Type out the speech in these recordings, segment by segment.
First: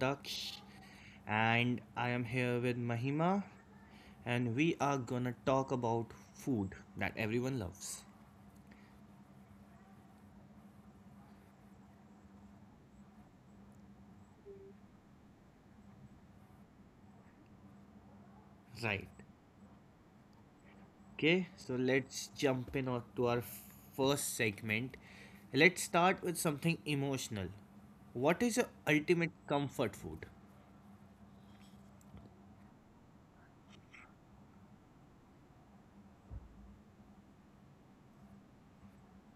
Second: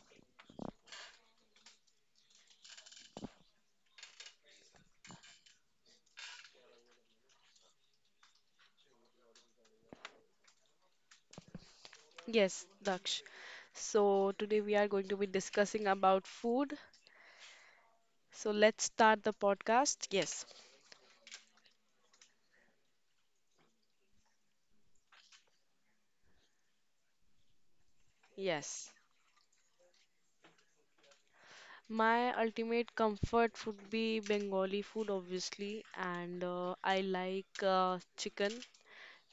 Daksh, and I am here with Mahima, and we are gonna talk about food that everyone loves. Yes, Daksh. So today we are going to be discussing about food. So let's Right. start the podcast. Yes, Okay, so let's jump in on to our first segment. Let's start with something emotional. What is your yes. ultimate comfort food? My ultimate comfort would be Bengali food, obviously, and I like chicken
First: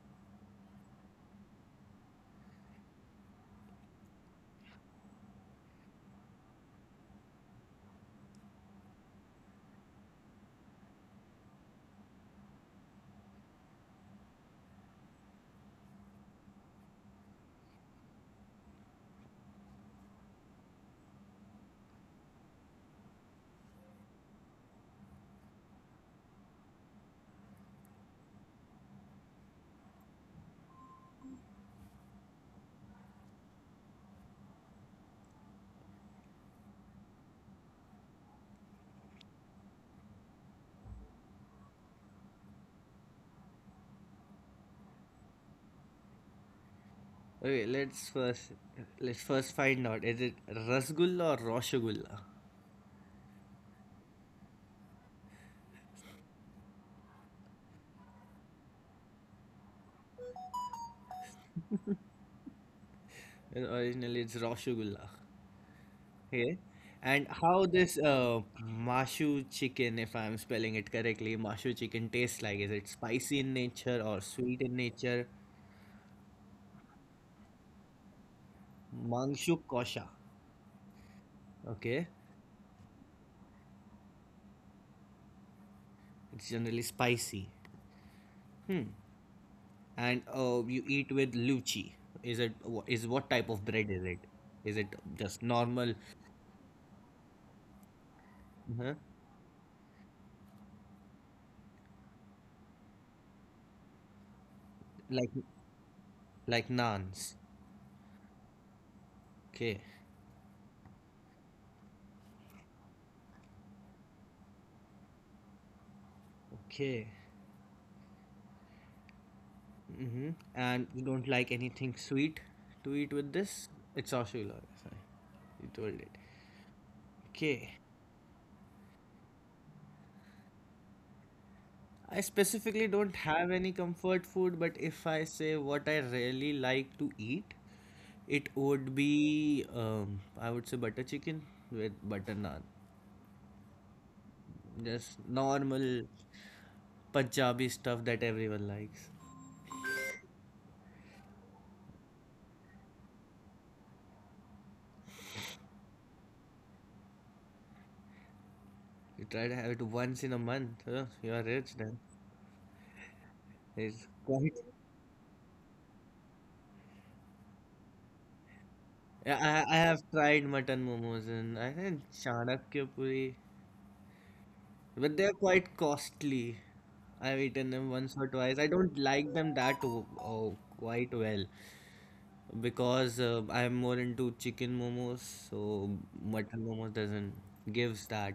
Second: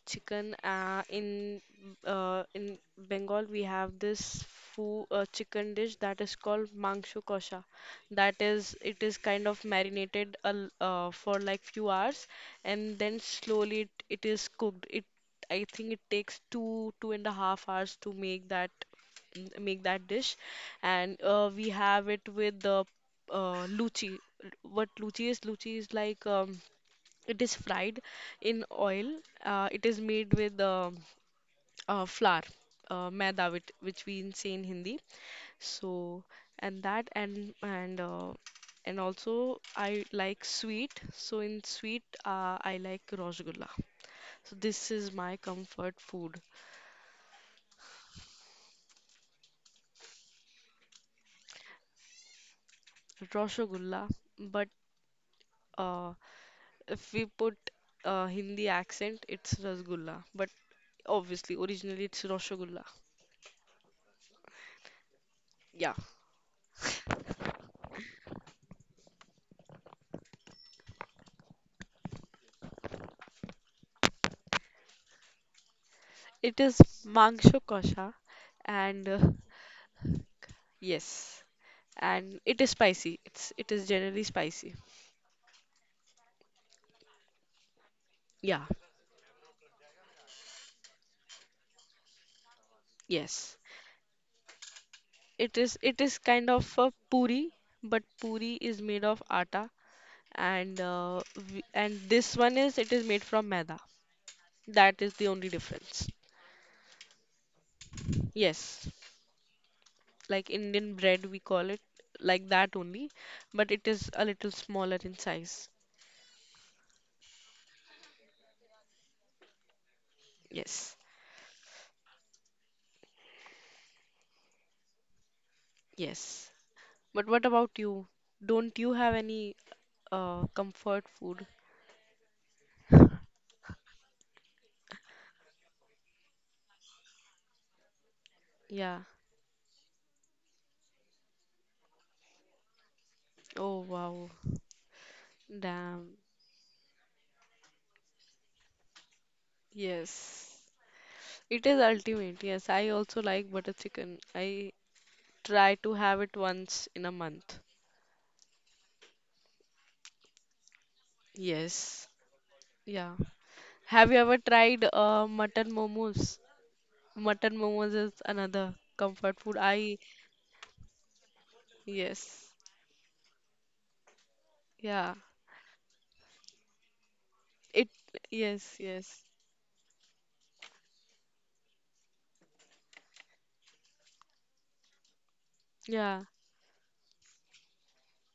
chicken. In Bengal, we have this foo chicken dish that is called mangshu kosha. That is, it is kind of marinated a l for like few hours, and then slowly it is cooked. It I think it takes 2.5 hours to make that make that dish, and we have it with the luchi. What luchi is, luchi is like it is fried in oil. It is made with flour, maida, which, we say in Hindi. So, and that and also I like sweet. So in sweet, I like rasgulla. So this is my comfort food, Okay, let's first find out. Is it rasgulla or roshagulla? rasgulla. But uh, if we put Hindi accent, it's rasgulla. But obviously, originally it's rasgulla. And originally, it's roshagulla. Yeah. Okay. And how this mashu chicken, if I'm spelling it correctly, mashu chicken tastes like? Is it spicy in nature or sweet in nature? It is Mangsho Kosha, and Mangshu kosha. yes, Okay. and it is spicy. It is generally spicy. It's generally spicy. Yeah, And you eat with luchi. Is what type yes. of bread is it? Is it just normal, It is kind of a puri, but puri is uh made of atta, and uh, and this one is it is made from maida. That is the like only difference. Naans? Yes, Okay. like Indian bread, we call it like that only, but it is a little smaller in size. Okay. Hmm. And Yes. you don't like anything sweet to eat with this? It's Oshulo. Sorry, you told it. Yes. But what about Okay. you? Don't you have any comfort food? I specifically don't have any comfort food, but if I say what I really like to eat, it would Yeah. be I would say butter chicken with butter naan. Oh, wow. Just normal Damn. Punjabi stuff that everyone likes. Yes. It is ultimate. Yes. I also like butter chicken. I try to have it once in a month. You try to have it once in a month. Huh? You are rich then. Yes. Yeah. It's Have you ever quite. tried mutton momos? Mutton momos is another comfort food. Yeah, I have tried mutton momos in I think Yes. Chanakya, Yeah. but they're quite costly. I've eaten It, them once or twice. I yes, don't yes. like them that oh, quite well because I'm more into chicken momos, so Yeah, mutton momos doesn't gives that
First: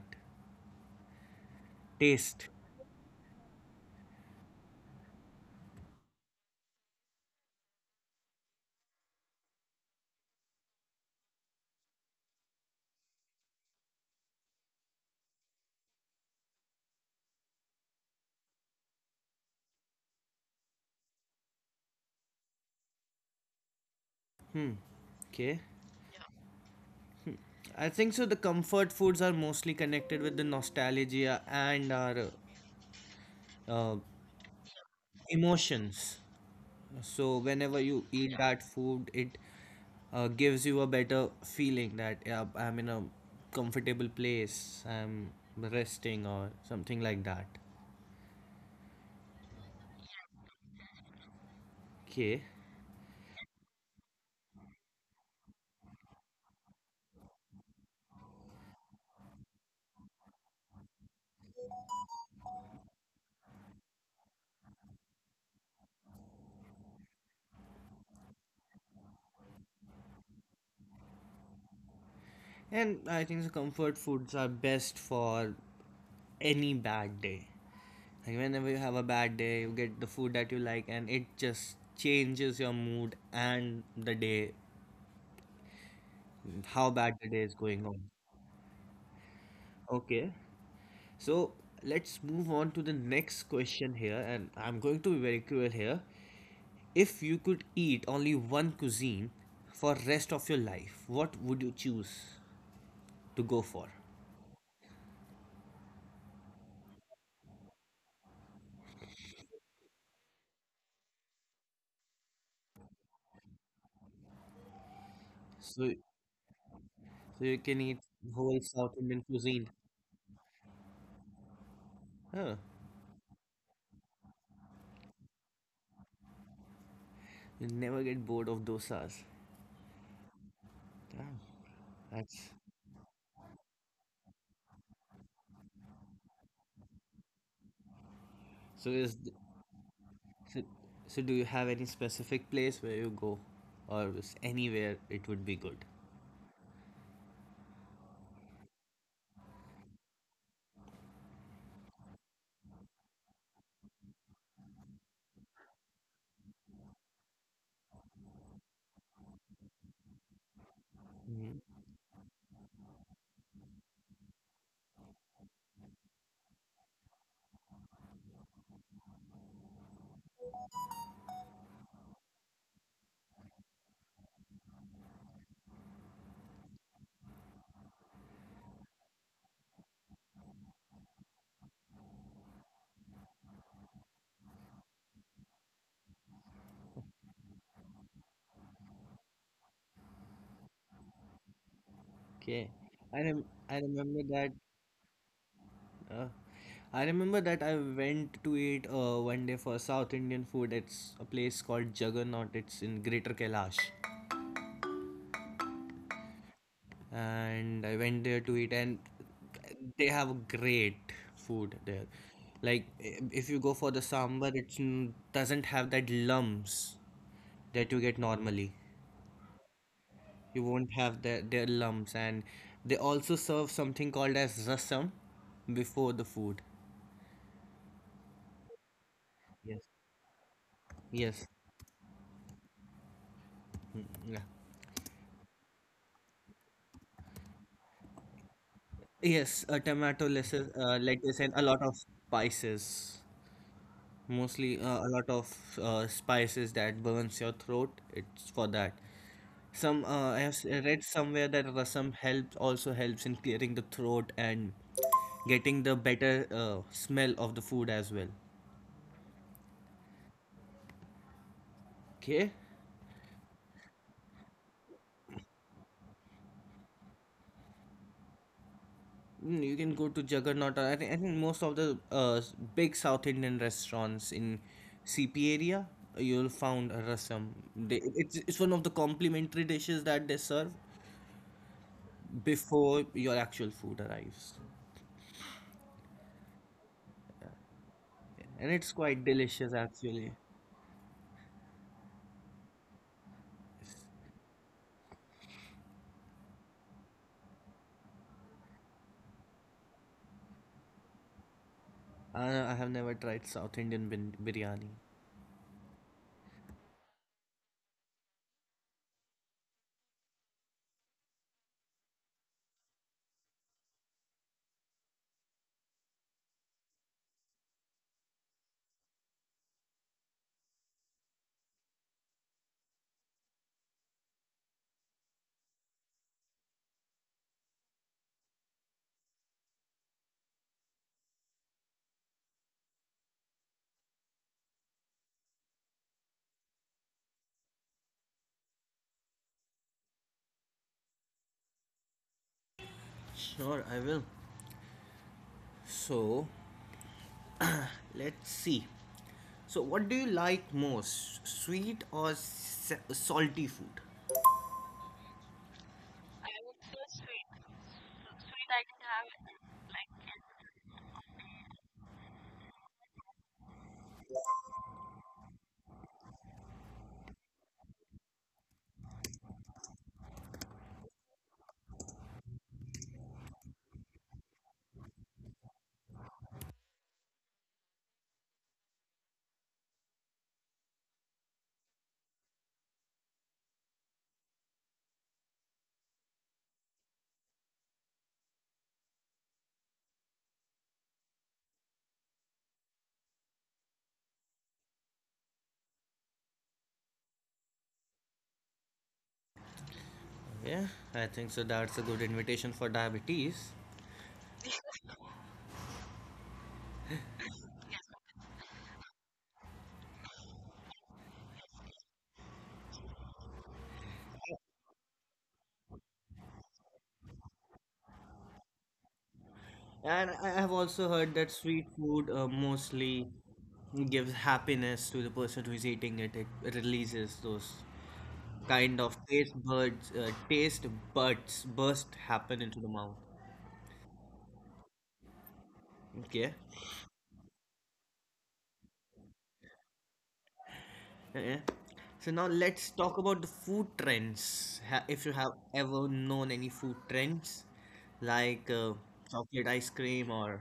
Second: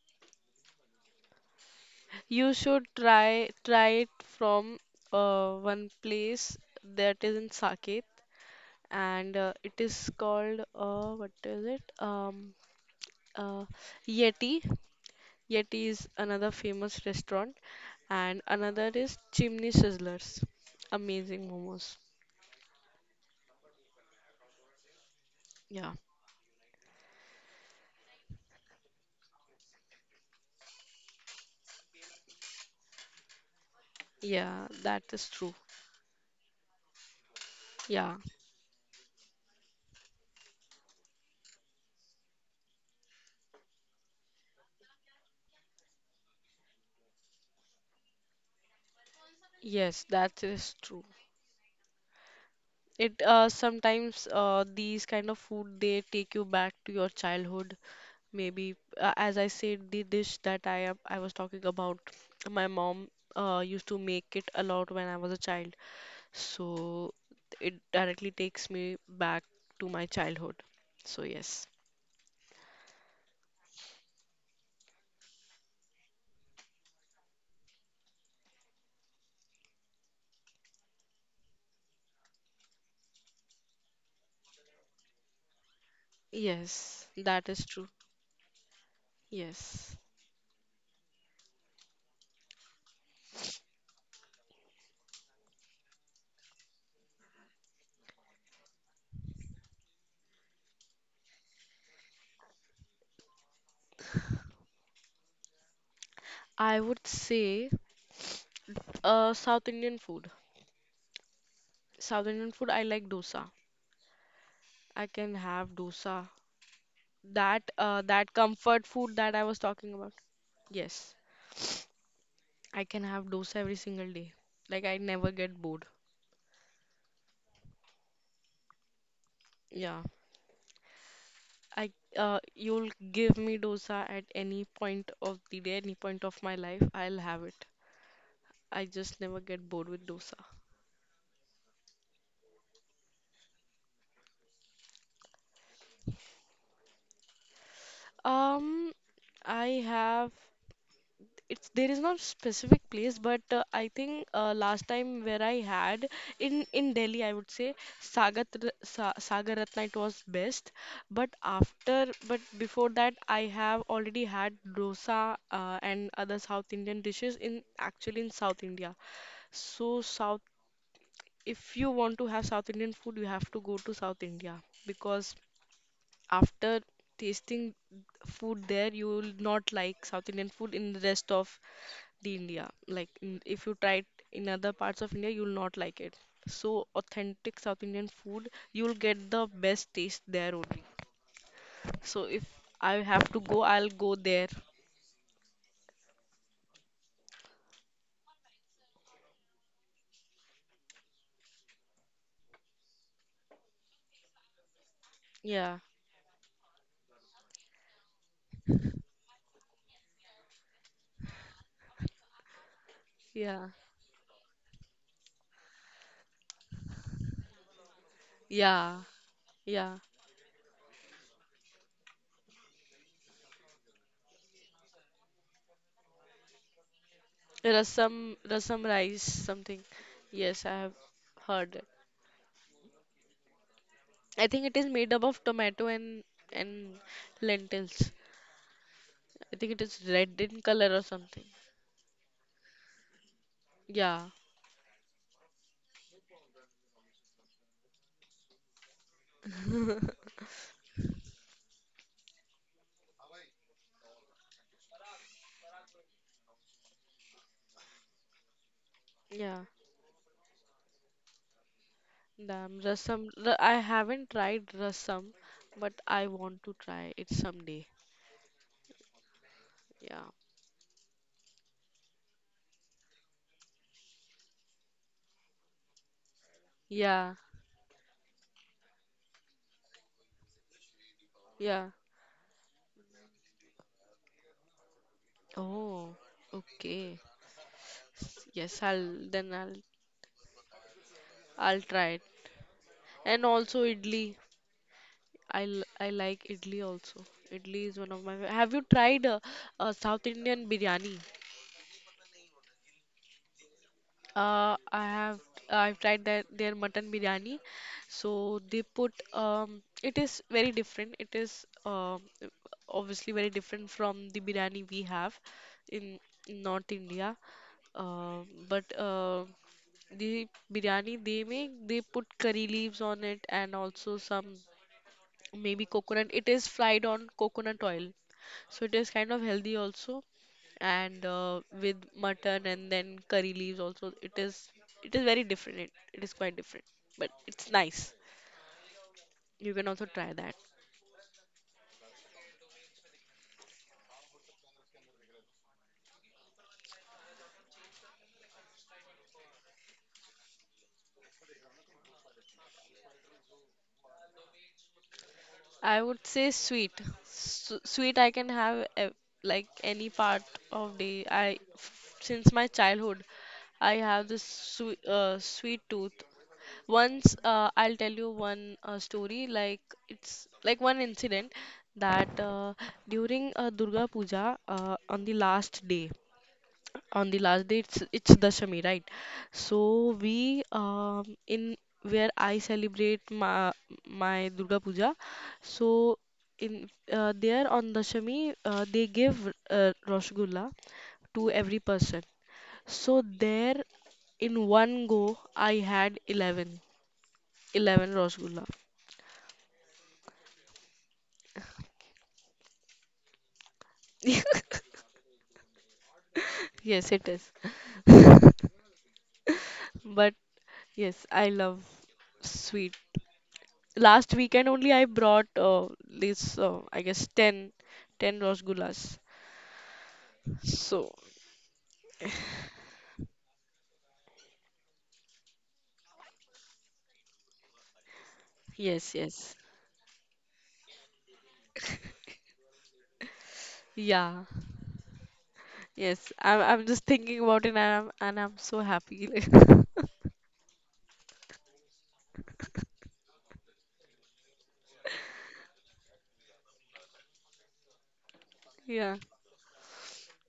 you taste. should try it from one place that is in Saket. And it is called, what is it? Uh, Yeti. Yeti is another famous restaurant, and another is Chimney Sizzlers. Amazing momos. Hmm. Okay. Yeah, I think so. The comfort foods are mostly connected with the nostalgia and our uh, yeah, that is true. emotions. So whenever you Yeah, eat that food, it gives you a better feeling that yeah, I'm in a comfortable place, I'm resting or something like that. yes, that is true. Okay. It Sometimes these kind of food, they take you back to your childhood. Maybe as I said, the dish that I was talking about, my mom used to make it a lot when I was a child. So it directly takes me back to my childhood. So yes. And I think the comfort foods are best for any bad day. Like whenever you have a bad day, you get the food that you like, and it just changes your mood and the day, how Yes, bad the day that is is true. going on. Yes. Okay. So let's move on to the next question here, and I'm going to be very cruel here. If you could eat only one cuisine for rest of your life, what would you choose to go for? I would say South Indian food. South Indian food, I like dosa. I can have So, dosa. so you That can uh eat that whole comfort South food Indian that I was cuisine. talking about. Yes. Huh? I can have dosa every single day. Like, I never get bored. You never get bored of dosas. Yeah. Damn, I that's You'll give me dosa at any point of the day, any point of my life, I'll have it. I so. just never get bored with dosa. so, so do you have any specific place where you go, or is anywhere it would be good? Um, I have it's there is not specific place, but I think last time where I had, in Delhi, I would say Sagat R- Sa Sagar Ratna it was best. But Mhm. after but before that, I have already had dosa and other South Indian dishes, in actually in South India. So South if you want to have South Indian food, you have to go to South India, because after tasting food there, you will not like South Indian food in the rest of the India. Like, if you try it in other parts of India, you will not like it. So authentic South Indian food, you will get the best taste there only. So if Okay, I have I to rem go, I I'll go remember there. that Uh, I remember that I went to eat one day for South Indian food. It's a place called Juggernaut. It's in Greater Kailash. Yeah, And I went there to eat, and they have great food there. Like, if yeah, you go for the sambar, it doesn't have that lumps that you get normally. yeah, yeah. You won't have their lumps. And they also serve something called as rasam before the food. Rasam, rasam rice, something. Yes. Yes, I have Yes. heard it. Yeah. I think it is made up of tomato and and lentils. I Yes, think it is tomato, red in lettuce, color or something. and a lot of spices. Yeah, Mostly a lot of spices that burns your throat. It's for that. Some I have read somewhere that rasam helps also helps in clearing the throat and getting the better smell of the food as well. yeah. Okay. Damn, rasam. I haven't tried rasam, but I want to try it someday. You can go to Yeah, Juggernaut, or I think, most of the big South Indian restaurants in CP area, you'll find a yeah, rasam. It's one of the complimentary dishes that they serve yeah. before your actual food arrives. Oh, okay. And Yes, it's I'll quite then delicious, actually. I'll try it. And also idli. I like idli also. Idli is one of my. Have you tried South Indian biryani? I have never tried South Indian biryani. I have, I've tried that their mutton biryani. So they put, it is very different. It is, obviously very different from the biryani we have in in North India. Uh, but the biryani they make, they put curry leaves on it, and also some maybe coconut. It is fried on coconut oil, so it is kind of healthy also. And with mutton and then curry leaves also, it is very different. It is quite different, but it's nice. You can also try that. Sure, I will. So, let's see. So, what do you like most? Sweet or salty food? I would say sweet. Sweet, I can have, like, any part of day. Since my childhood, I have this sweet, sweet tooth. Once, I'll tell you one story, like, it's like one incident, that during Durga Puja, on the last day, it's Dashami, right? So we, in where I celebrate my Durga Puja, so in there on Dashami, they give Rasgulla to every person. So there, in one go, I had 11 Rosgulla. Yeah, I think so. That's a good invitation for diabetes. Yes, it is. But yes, I love sweet. Last weekend only, I brought this, I guess, ten ten 10 Rosgullas. And I have also So, heard that sweet food mostly gives happiness to the person who is eating it. It releases those kind of yes, yes. Taste buds burst happen into the mouth. Yeah, yes. Okay. I'm just thinking about it, and I'm so happy. Yeah. So now let's talk about the food trends. If you have ever known any food trends, like Yeah. chocolate ice cream or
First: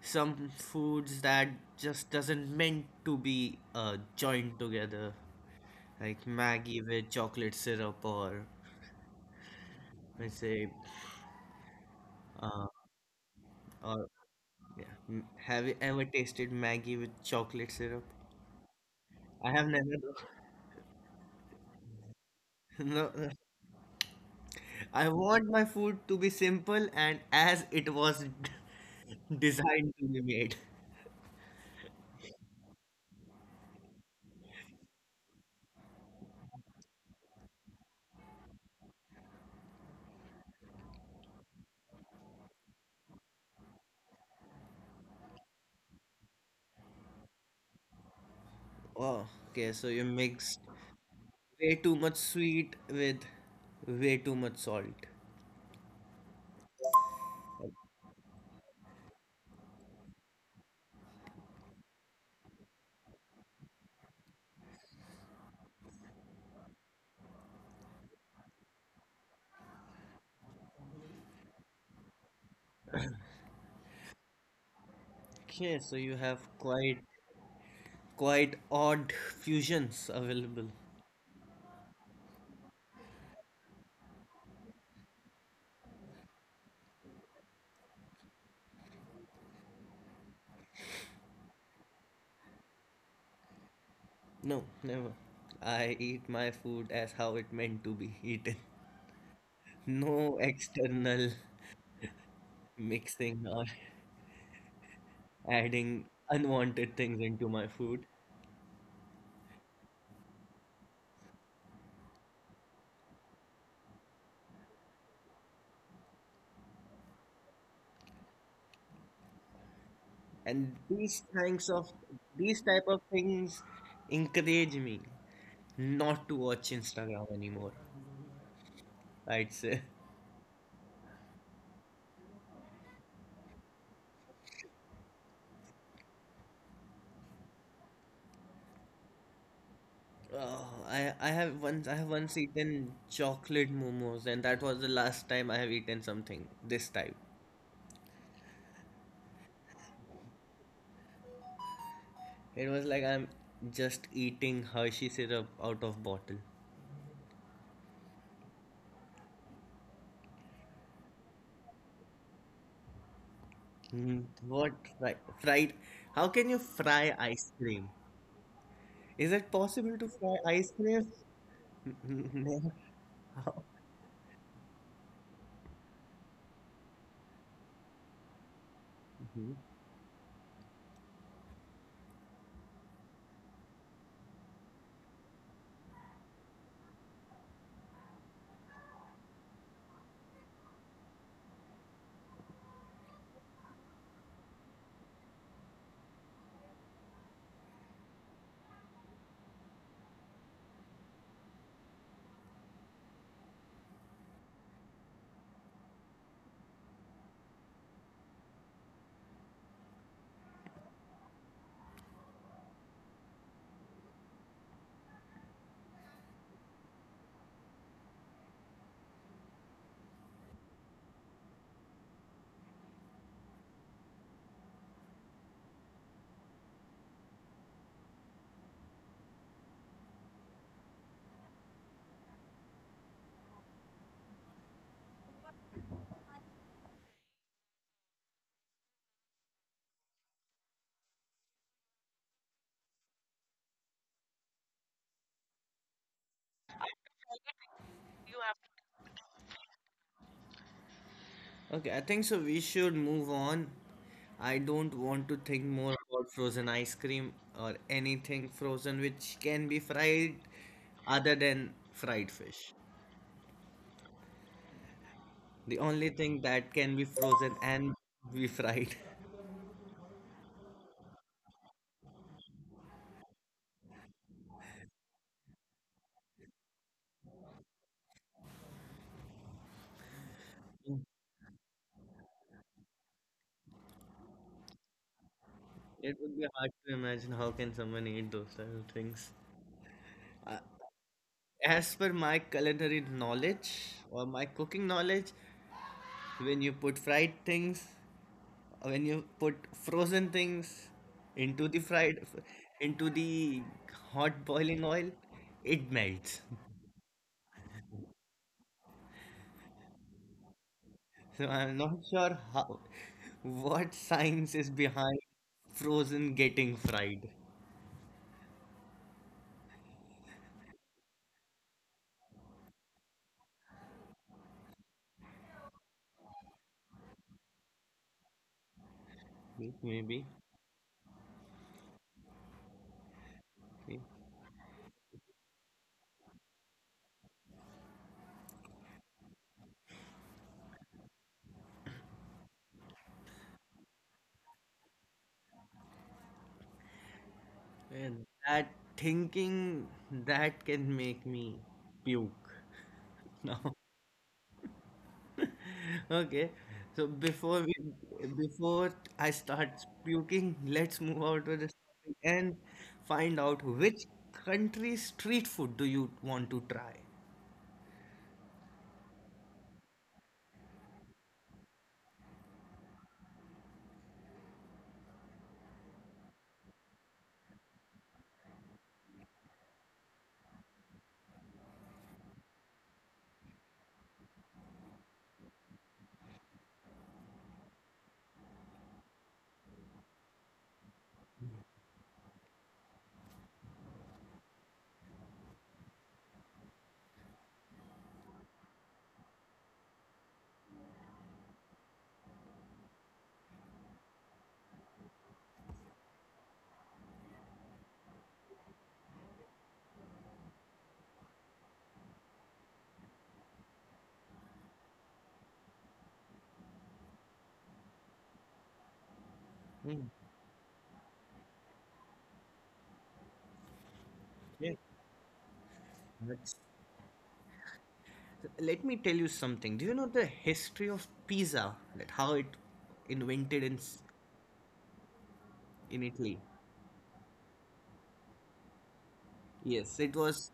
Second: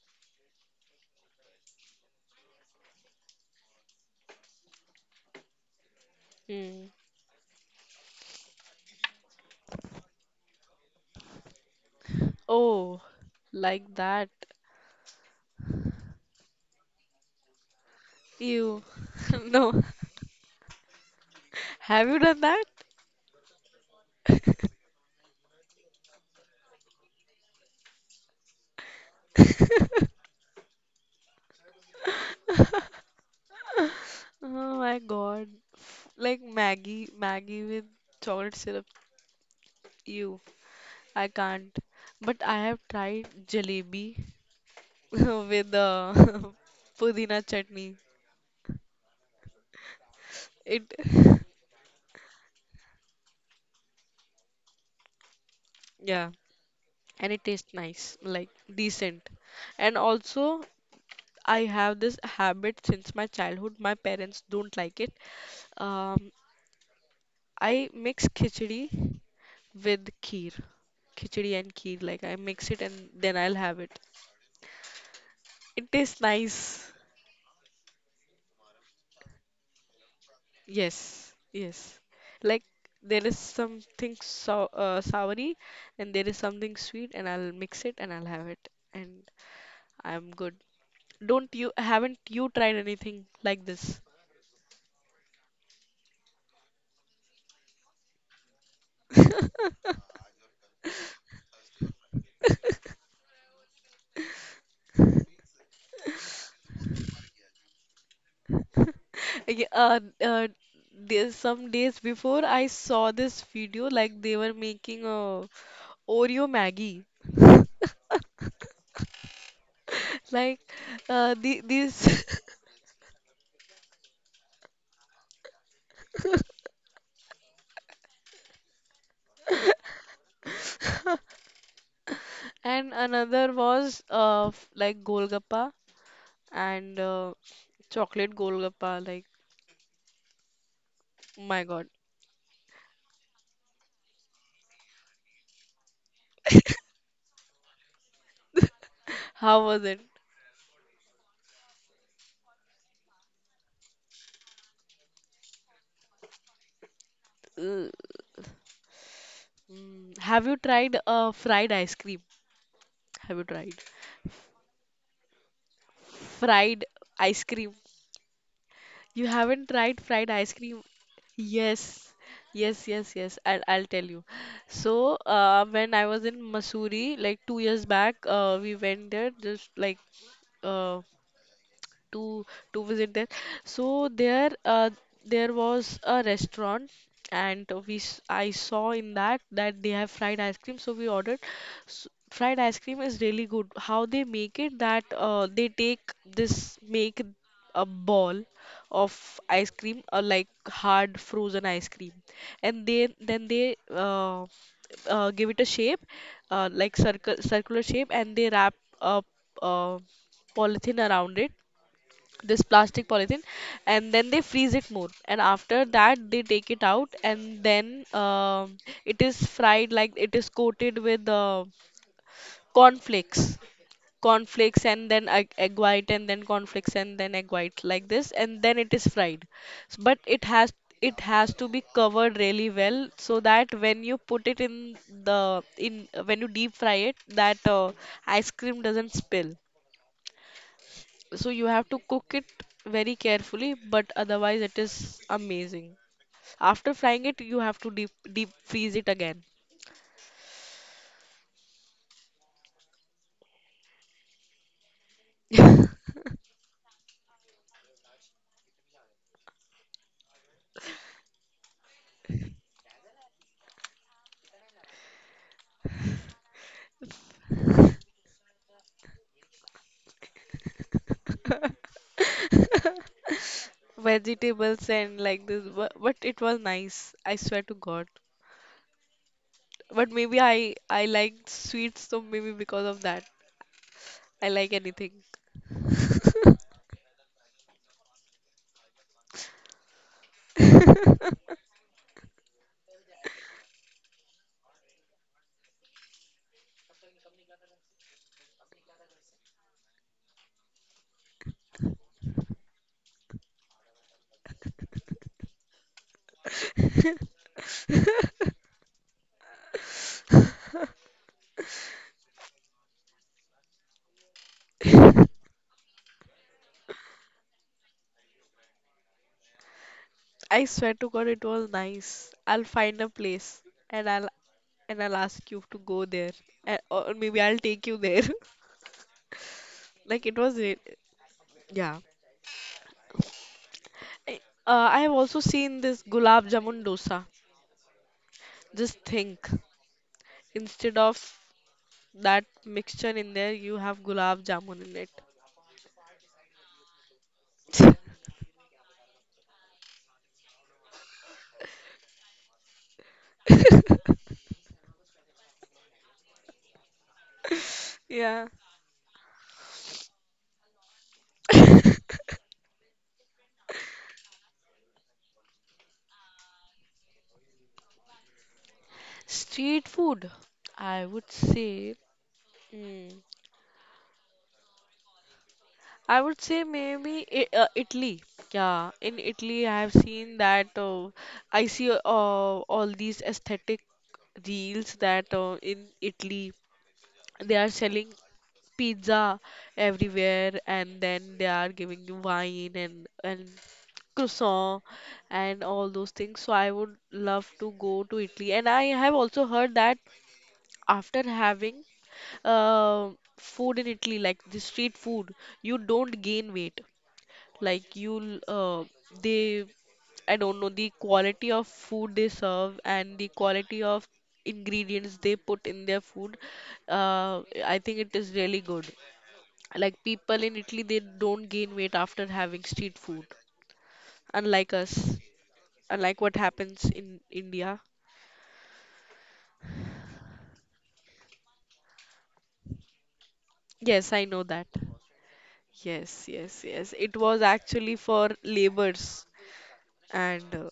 some foods that just doesn't meant to be joined together like maggie Mm. with chocolate syrup, or let's say uh, Oh, like or that. Have you ever tasted maggie with chocolate syrup? Ew. I No. have never. Have you done No, no. I want my food to be simple and as it was designed that? to be made. Oh my God. Like, Maggie, Maggie with chocolate syrup. You, I can't. But I have tried jalebi with pudina chutney. Oh, okay, so you mixed It, way too much sweet with way too much salt. yeah, and it tastes nice, like, decent. And also, I have this habit since my childhood. My parents don't like it. Um, I mix khichdi with kheer. Khichdi and kheer, like, I mix it and then I'll have it. It Okay, so tastes you have nice. quite odd fusions available. Yes, yes. Like, there is something so soury, and there is something sweet, and I'll mix it and I'll have it and I'm good. Don't you Haven't you tried anything like this? No, never. I eat my food as how it meant to be eaten. No external mixing or adding unwanted things into my food. Yeah, there's some days before, I saw this video, like, they were making a Oreo Maggie. And Like, the, these these type of things encourage me not to watch Instagram anymore. I'd say. and another was, like, Golgappa and chocolate golgappa. Like, Oh, I have my once God, eaten chocolate momos and that was the last time I have eaten something this type. how was it? It was like I'm just eating Hershey syrup out of bottle. Uh, mm, have you tried fried ice cream? Have you tried What fry? Fried? How can you fry fried ice cream? ice cream? Is it You possible to haven't fry tried ice fried ice cream? cream? Yes, Never. yes, How? yes, yes. I'll tell you. So, when I was in Missouri, like, 2 years back, we Mhm. went there just like. uh, to to visit there. So there, there was a restaurant, and we, I saw in that that they have fried ice cream, so we ordered. S Fried ice cream is really good. How they make it, that they take this, make a ball of ice cream, or like, hard frozen ice cream, and they then they give it a shape, like, circle circular shape, and they wrap a uh, polythene around it, this plastic polythene, and then they freeze it more, and after that they take it out, and then it is fried, like, it is coated with cornflakes cornflakes and then egg, white, and then cornflakes and then egg white, like this, and then it is fried. But it has, it has to be covered really well so that when you put it in, the in when you deep fry it, that ice cream doesn't spill. So you have to cook it very carefully, but otherwise it is amazing. After frying it, you have to deep freeze it again. Okay, I think so. We should move on. I don't want to think more about frozen ice cream or anything frozen which can be fried other than fried fish. The only thing that can be frozen and be fried. Vegetables and like this, but, it was nice. I swear to God. But maybe I like sweets, so maybe because of that, I like anything. It would be hard to imagine how can someone eat those type of things. As per my culinary knowledge or my cooking knowledge, when you put fried things, when you put frozen things into the fried, into the hot boiling oil, it melts. So I'm not sure how, what science is behind frozen getting fried. I swear to God, it was nice. I'll find a place, and I'll ask you to go there, and, or maybe I'll take you there. Like, it Maybe. was, yeah. I, I have also seen this gulab jamun dosa. Just think, instead of that mixture in there, you have gulab jamun in And that thinking that can make me puke now. it. Okay. So before we Yeah. before I start puking, let's move out to this topic and find out which country street food do you want to try? Street food, I would say. mm, I would say maybe I Italy. Yeah, in Italy, I have seen that. I see all these aesthetic reels that in Italy, they are selling pizza everywhere, and then they are giving you wine and croissant and all those things. So I would love to go to Italy, and I have also heard that after having uh, food in Italy, like the street food, you don't gain weight. Like, you, they, I don't know, the quality of food they serve and the quality of ingredients they put in their food, I think it is really good. Like Hmm. people in Italy, they don't gain weight after having street food, unlike Yeah. us, unlike what That's, happens in India. Let me tell you something. Do you know the history of pizza? That how it invented in Yes, I know that. in Yes, Italy? yes, yes. It was actually for labors Yes, It and was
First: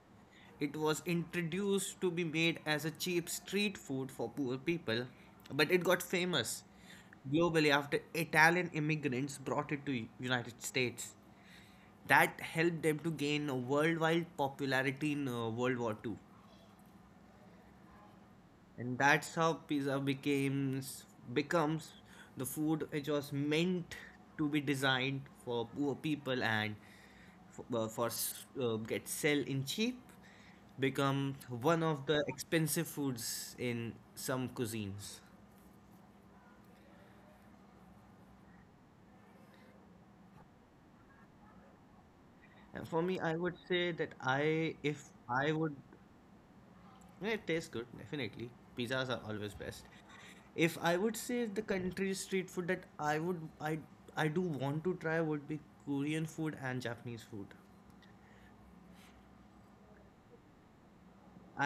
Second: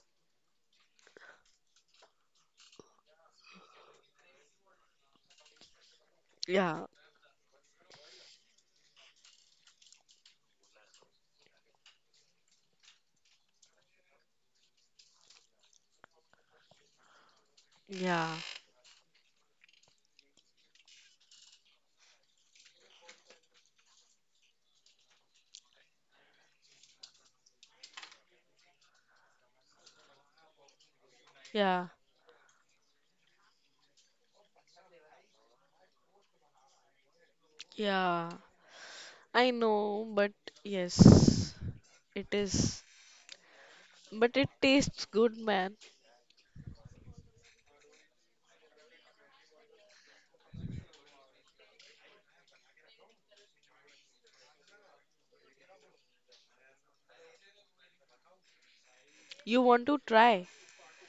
it was introduced to be made as a cheap street food for poor people, but it got famous yeah, globally after Italian immigrants brought it to United States. That helped them to gain a worldwide popularity in World War II, yeah, and that's how pizza becomes becomes the food which was meant to be designed for poor people and for, get sell in cheap become one of the yeah, expensive foods in some cuisines. yeah. I know, but yes, it And for me, is. I would say that I But it if I tastes would. good, man. Yeah, it tastes good, definitely. Pizzas are always best. If I would say the country street food that I would I do want to try would be Korean food and Japanese food. You want to try?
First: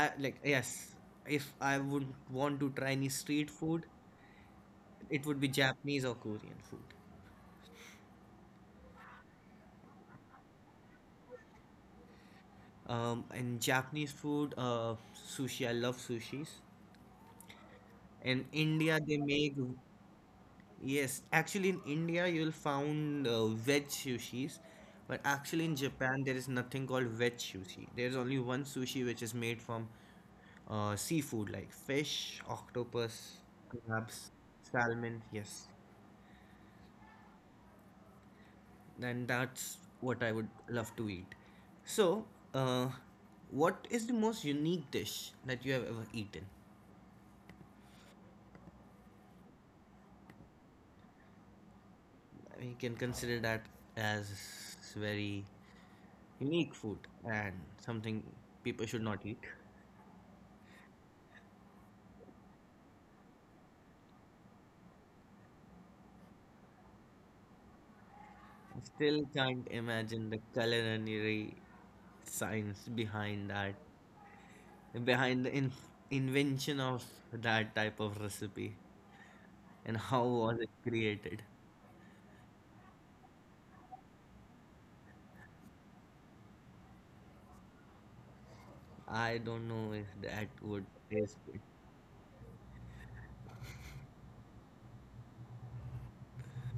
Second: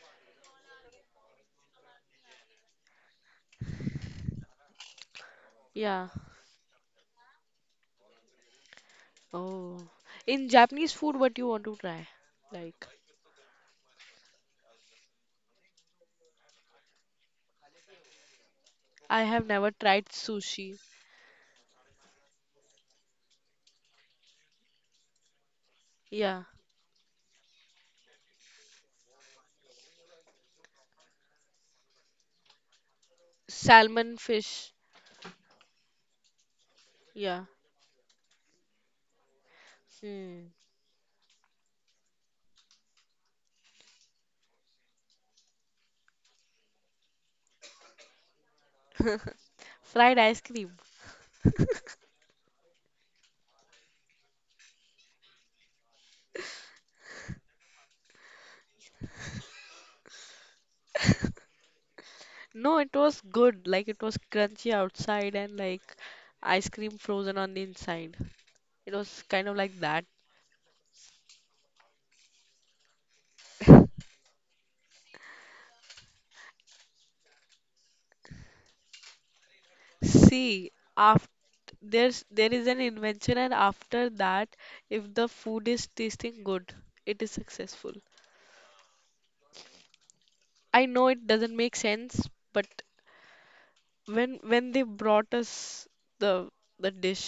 I like yes, if I would want to try any street food, it would be Japanese Yeah. or Korean food. Oh. In Japanese food, what you want to try? Like, And Japanese food, sushi. I love sushis. In India, they I have make. never tried sushi. Yes, actually in India you'll find veg sushis, but actually in Japan there is Yeah. nothing called veg sushi. There's only one sushi which is made from seafood like fish, octopus, Salmon crabs, fish. salmon. Yes, Yeah. and that's what I would Hmm. love to eat. So, uh, what is the most unique dish that you have ever eaten? Fried ice cream. I you can consider that as very unique food and something people should not eat. No, it was good. Like, it was crunchy outside and like ice cream frozen on the inside. It was I kind of still like that. can't imagine the culinary science behind that, behind the invention of that type of recipe and how was it See, after created. there is an invention, and after that, if the food is tasting good, it is successful. I don't know if that I would know it taste doesn't make good. sense, but when they brought us the the dish,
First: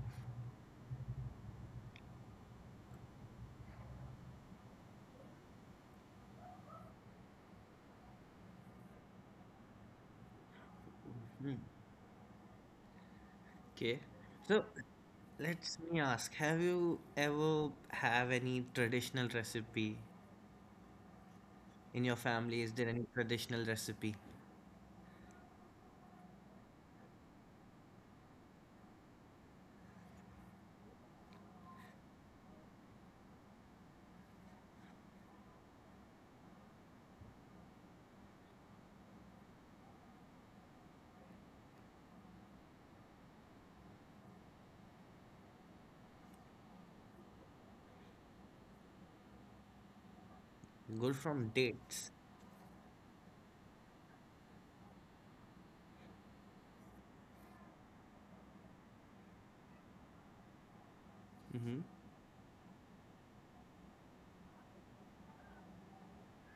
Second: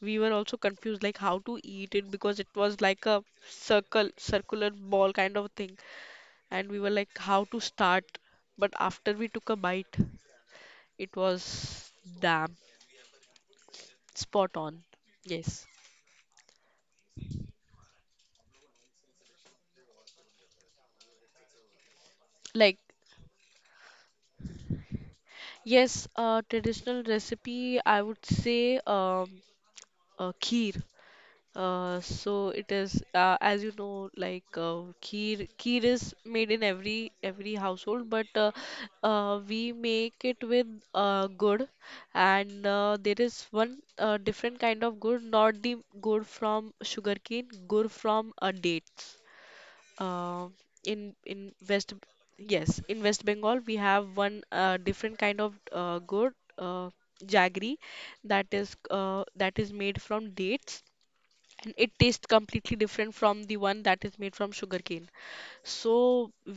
we were also confused like how to eat it because it was like a circular ball kind of thing, and we were like how to start. But after we took a bite, it Hmm. was damn Okay. spot So on. let Yes. me ask, have you ever have any traditional recipe in your family? Is Like there any traditional recipe? yes, traditional recipe, I would say kheer. So it is, as you know, like kheer. Kheer is made in every household, but we make it with good, and there is one different kind of good, not the good from sugarcane, good from dates, uh, in Good from West, dates. yes, in West Bengal we have one different kind of good, jaggery, that is that is made from dates, and Mm-hmm. it tastes completely different from the one that is made from sugarcane. So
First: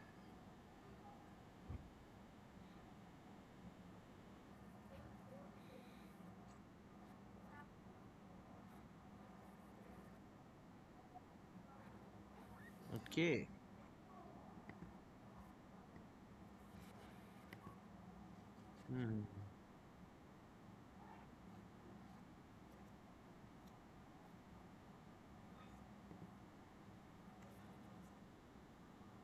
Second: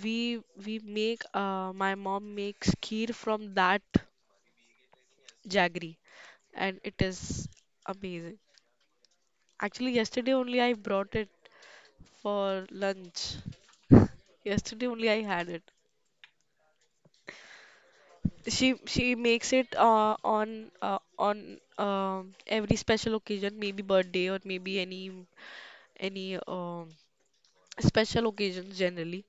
we we make, my mom makes kheer from that jaggery, and it is amazing. Actually yesterday only I brought it for Okay. lunch, yesterday only I had it. She Hmm. she makes it on every special occasion, maybe birthday or maybe any any special occasions generally.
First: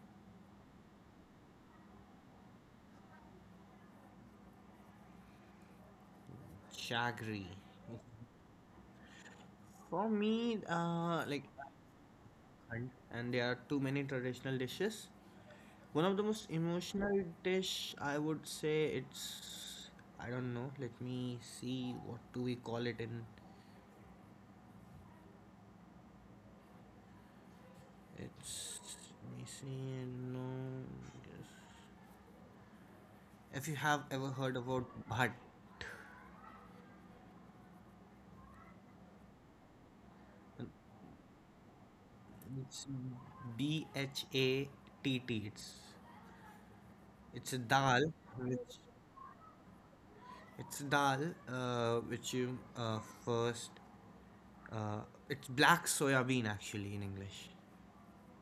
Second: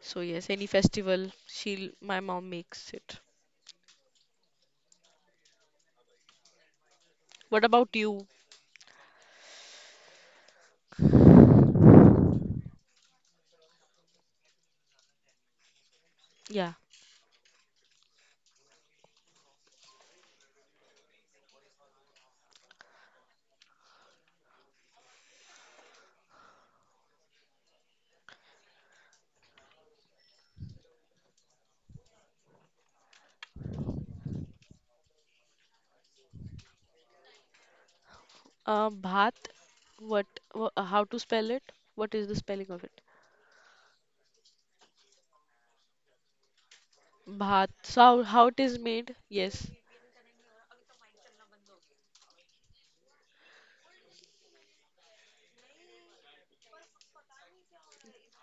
So yes, any festival, she'll my mom makes it. Chagri. What about you? For me, like, and there are too many traditional dishes. One of the most Yeah. emotional dish, I would say it's, I don't know. Let me see. What do we call it in? It's. Let me see. No. Yes. If you have ever heard about bhat, Bhat. What? How to spell it? What is the spelling of it's it? Bhatt. It's a Bhat. So dal how it which is made? Yes. It's dal, which you first. Uh, it's black soya bean actually in English.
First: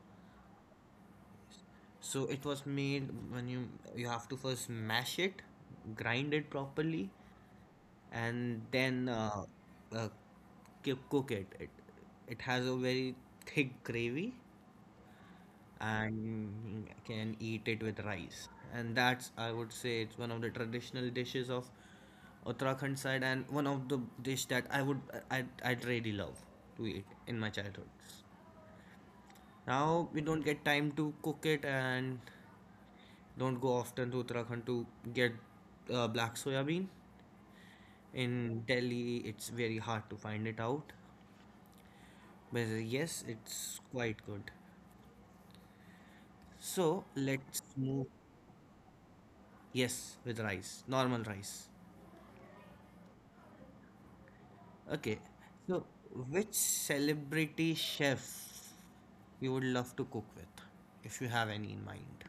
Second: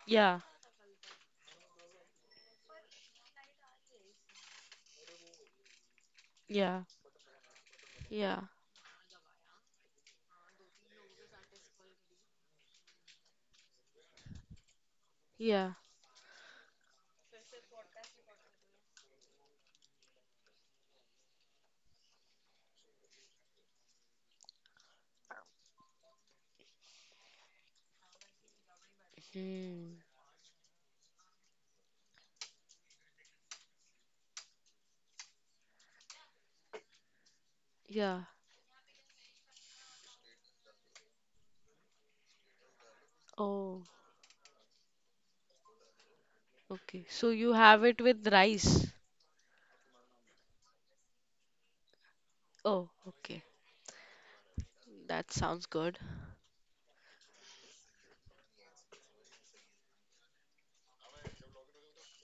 Yeah. So it was made when you have to first mash it, grind it Yeah. properly, Yeah. and then uh, cook it. It has a very thick gravy, Yeah. and can eat it with rice. And that's, I would say, it's one of the traditional dishes of Uttarakhand side and one of the dish that I'd really love to eat in my childhood. Hmm. Now we don't get time to cook it and don't go often to Uttarakhand to get black soya bean. Yeah. In Delhi, it's very hard to find it out. But yes, it's Oh. quite good. So Okay, so you let's have it move. with rice. Yes, with rice, normal rice. Oh, okay. Okay, That sounds so good. which celebrity chef you would love to cook with, if you have any in mind?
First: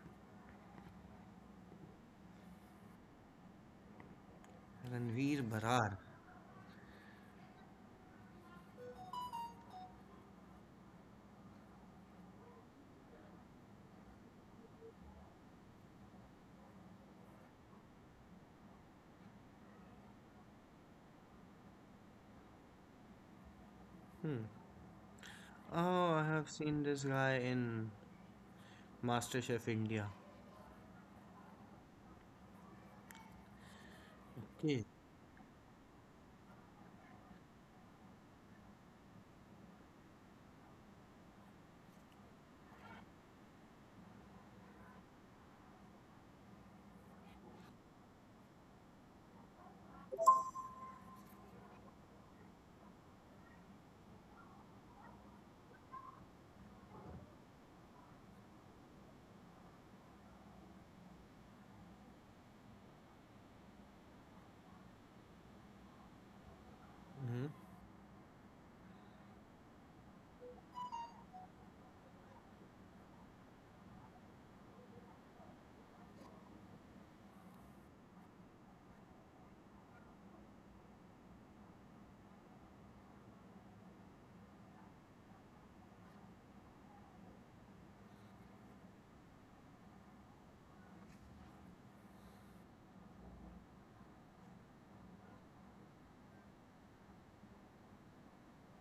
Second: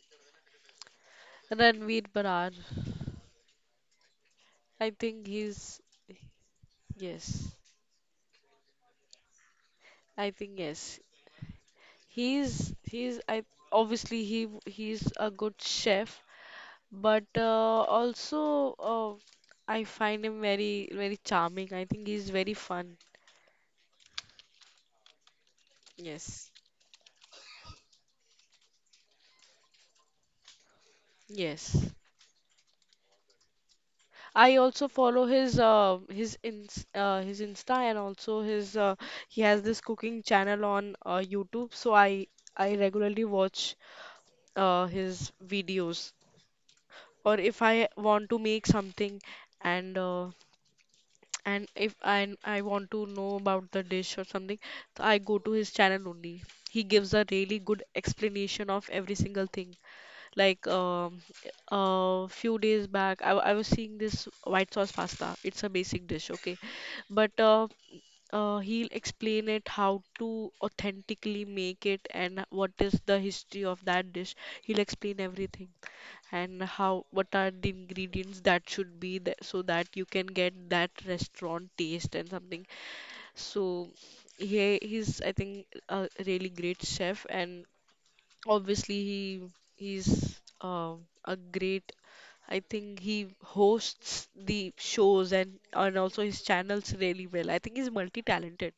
Ranveer Barar. I think Ranveer he's, Bharar. yes. I think yes. He's I obviously he's a good chef, but also I find him very very charming. I think he's very fun. Hmm. Oh, I Yes. have seen this guy in MasterChef India. Yes. I Okay. also follow his, his ins his Insta, and also his, he has this cooking channel on YouTube, so I regularly watch his videos. Or if I want to make something, and uh, and if I want to know about the dish or something, so I go to his channel only. He gives a really good explanation of every single thing. Like, a few days back, I was seeing this white sauce pasta. It's a basic dish, okay? But Mm-hmm. He'll explain it how to authentically make it and what is the history of that dish. He'll explain everything, and how, what are the ingredients that should be there so that you can get that restaurant taste and something. So he's I think a really great chef. And obviously, he's a great, I think he hosts the shows, and also his channels really well. I think he's multi-talented.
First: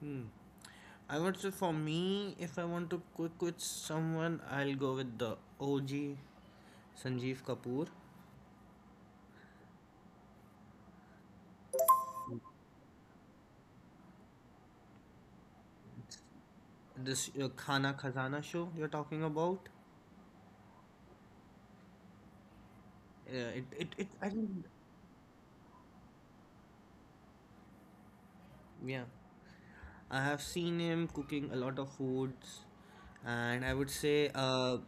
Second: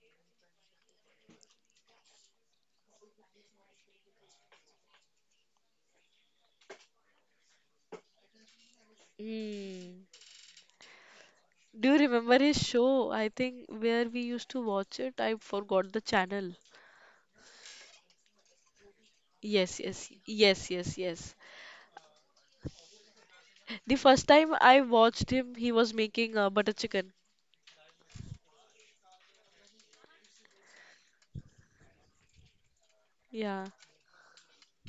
Hmm. I would say for me, if I want to cook with someone, I'll go with the OG Sanjeev Kapoor. Mm. Do you remember his show? I think, where we used to watch it, I forgot the channel. This Khana Khazana show you're talking about. Yes, yes, yes, yes, yes. The first I think, time I watched him, he was making butter chicken. yeah. I have seen him cooking a lot of foods, and Yeah. I would say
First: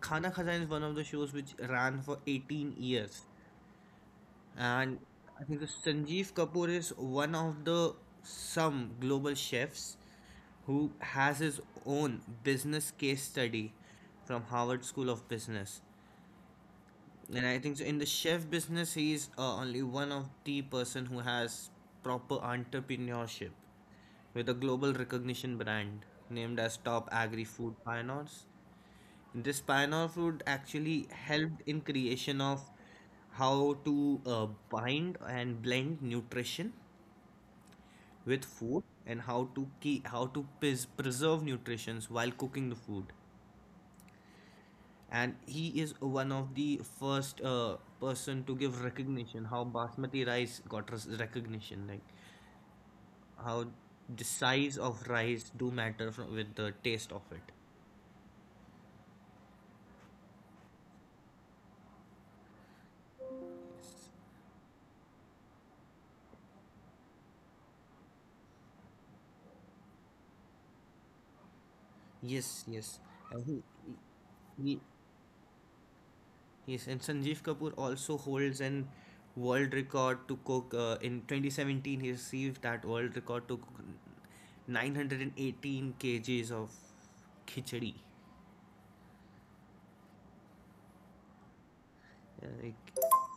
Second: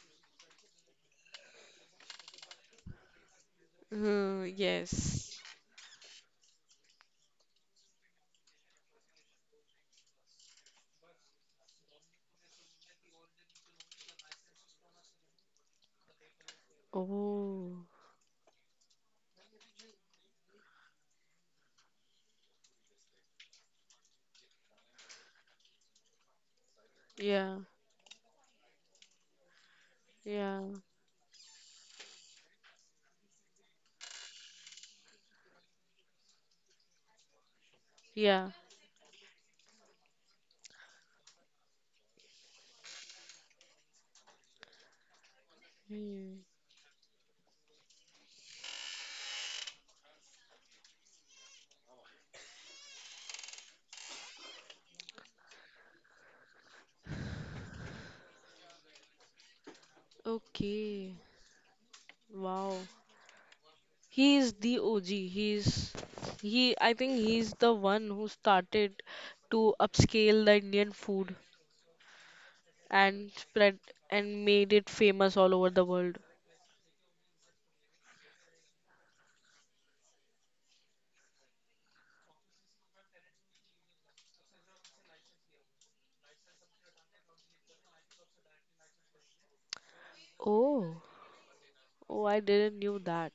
Khana Khazan is one of the shows which ran for 18 years, Hmm, and yes. I think Sanjeev Kapoor is one of the some global chefs who has his own business case study from Harvard School of Business. And I think so Oh, in the chef business, he is only one of the person who has proper entrepreneurship with a global recognition brand named as Top Agri yeah, Food Pioneers. This pioneer food yeah, actually helped in creation of how to bind and blend nutrition with yeah. food and how to keep how to preserve nutrition while cooking the food, and he is one Hmm. of the first person to give recognition how basmati rice got recognition, like how the size of rice do matter from, with the taste of it. Okay. Wow. He is the OG. He, I think he's the one who started to upscale the Indian food Yes, yes, and and spread and made he, it famous all over the world. Sanjeev Kapoor also holds an world record to cook in 2017 he received that world record to cook 918 kgs of khichdi, Oh, oh, I didn't like, knew that.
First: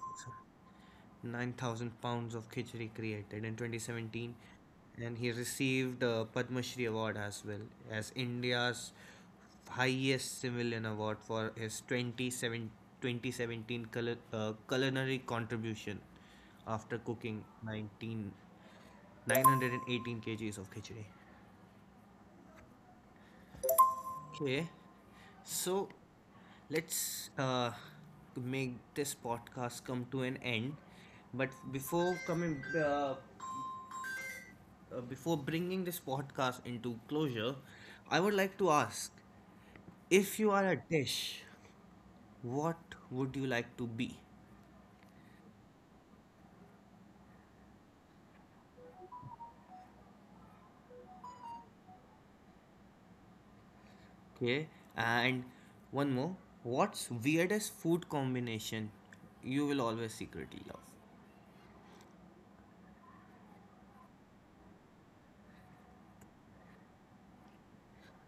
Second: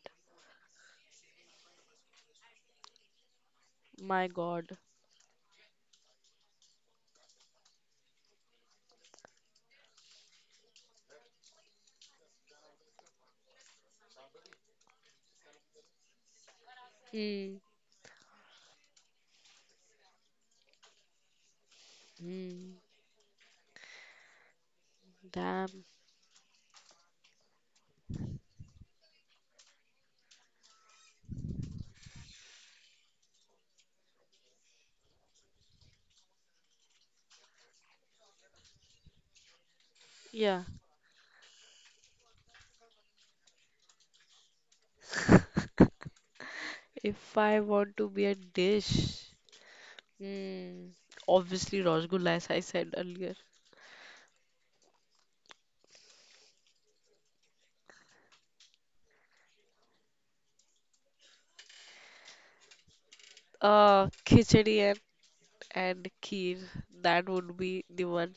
9,000 pounds of khichdi created in My 2017, God. and he received the Padma Shri award as well as India's highest civilian award for his 27 2017 culinary contribution after cooking Hmm. 19 918 kgs of khichdi. Hmm. Okay, Damn. so let's make this podcast come to an end, but before bringing this podcast into closure, I would like to ask, if you Yeah. are a dish, what would you like to be? If I want to be a dish, hmm, obviously Rasgulla, as I said earlier. Okay, and one more, what's weirdest food combination you will always secretly love? Khichdi and Kheer. That would be the one.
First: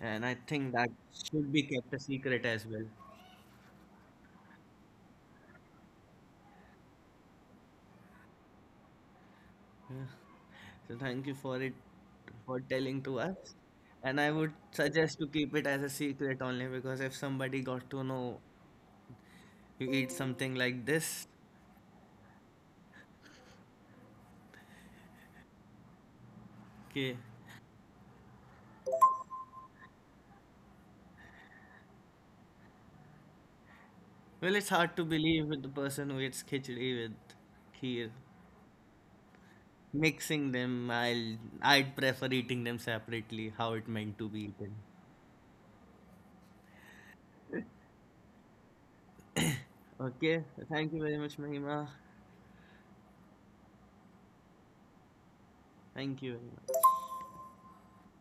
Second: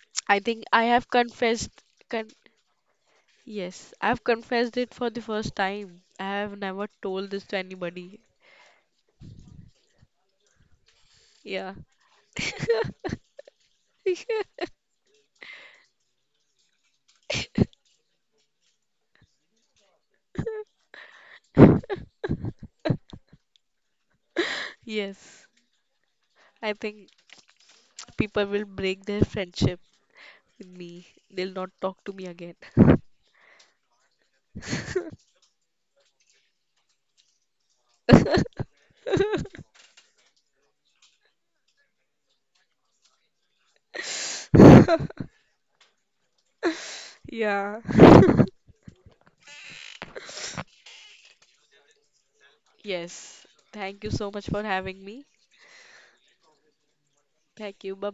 And I I think think I that have should be confessed. kept a Con secret as well. Yes, I've confessed it for the first time. I have never told this to anybody. Yeah. So thank you for it Yeah. for telling to us. And I would suggest to keep it as a secret only because if somebody got to know you eat something like this, Yes, I okay. think people will break their friendship with me. They'll not talk to me again. Well, it's hard to believe with the person who eats khichdi with kheer. Mixing them, I'd prefer eating them separately, how it meant to be eaten. Yeah. Okay, thank you very much, Mahima. Yes. Thank you so much for having me. Thank you. Thank you. Bye.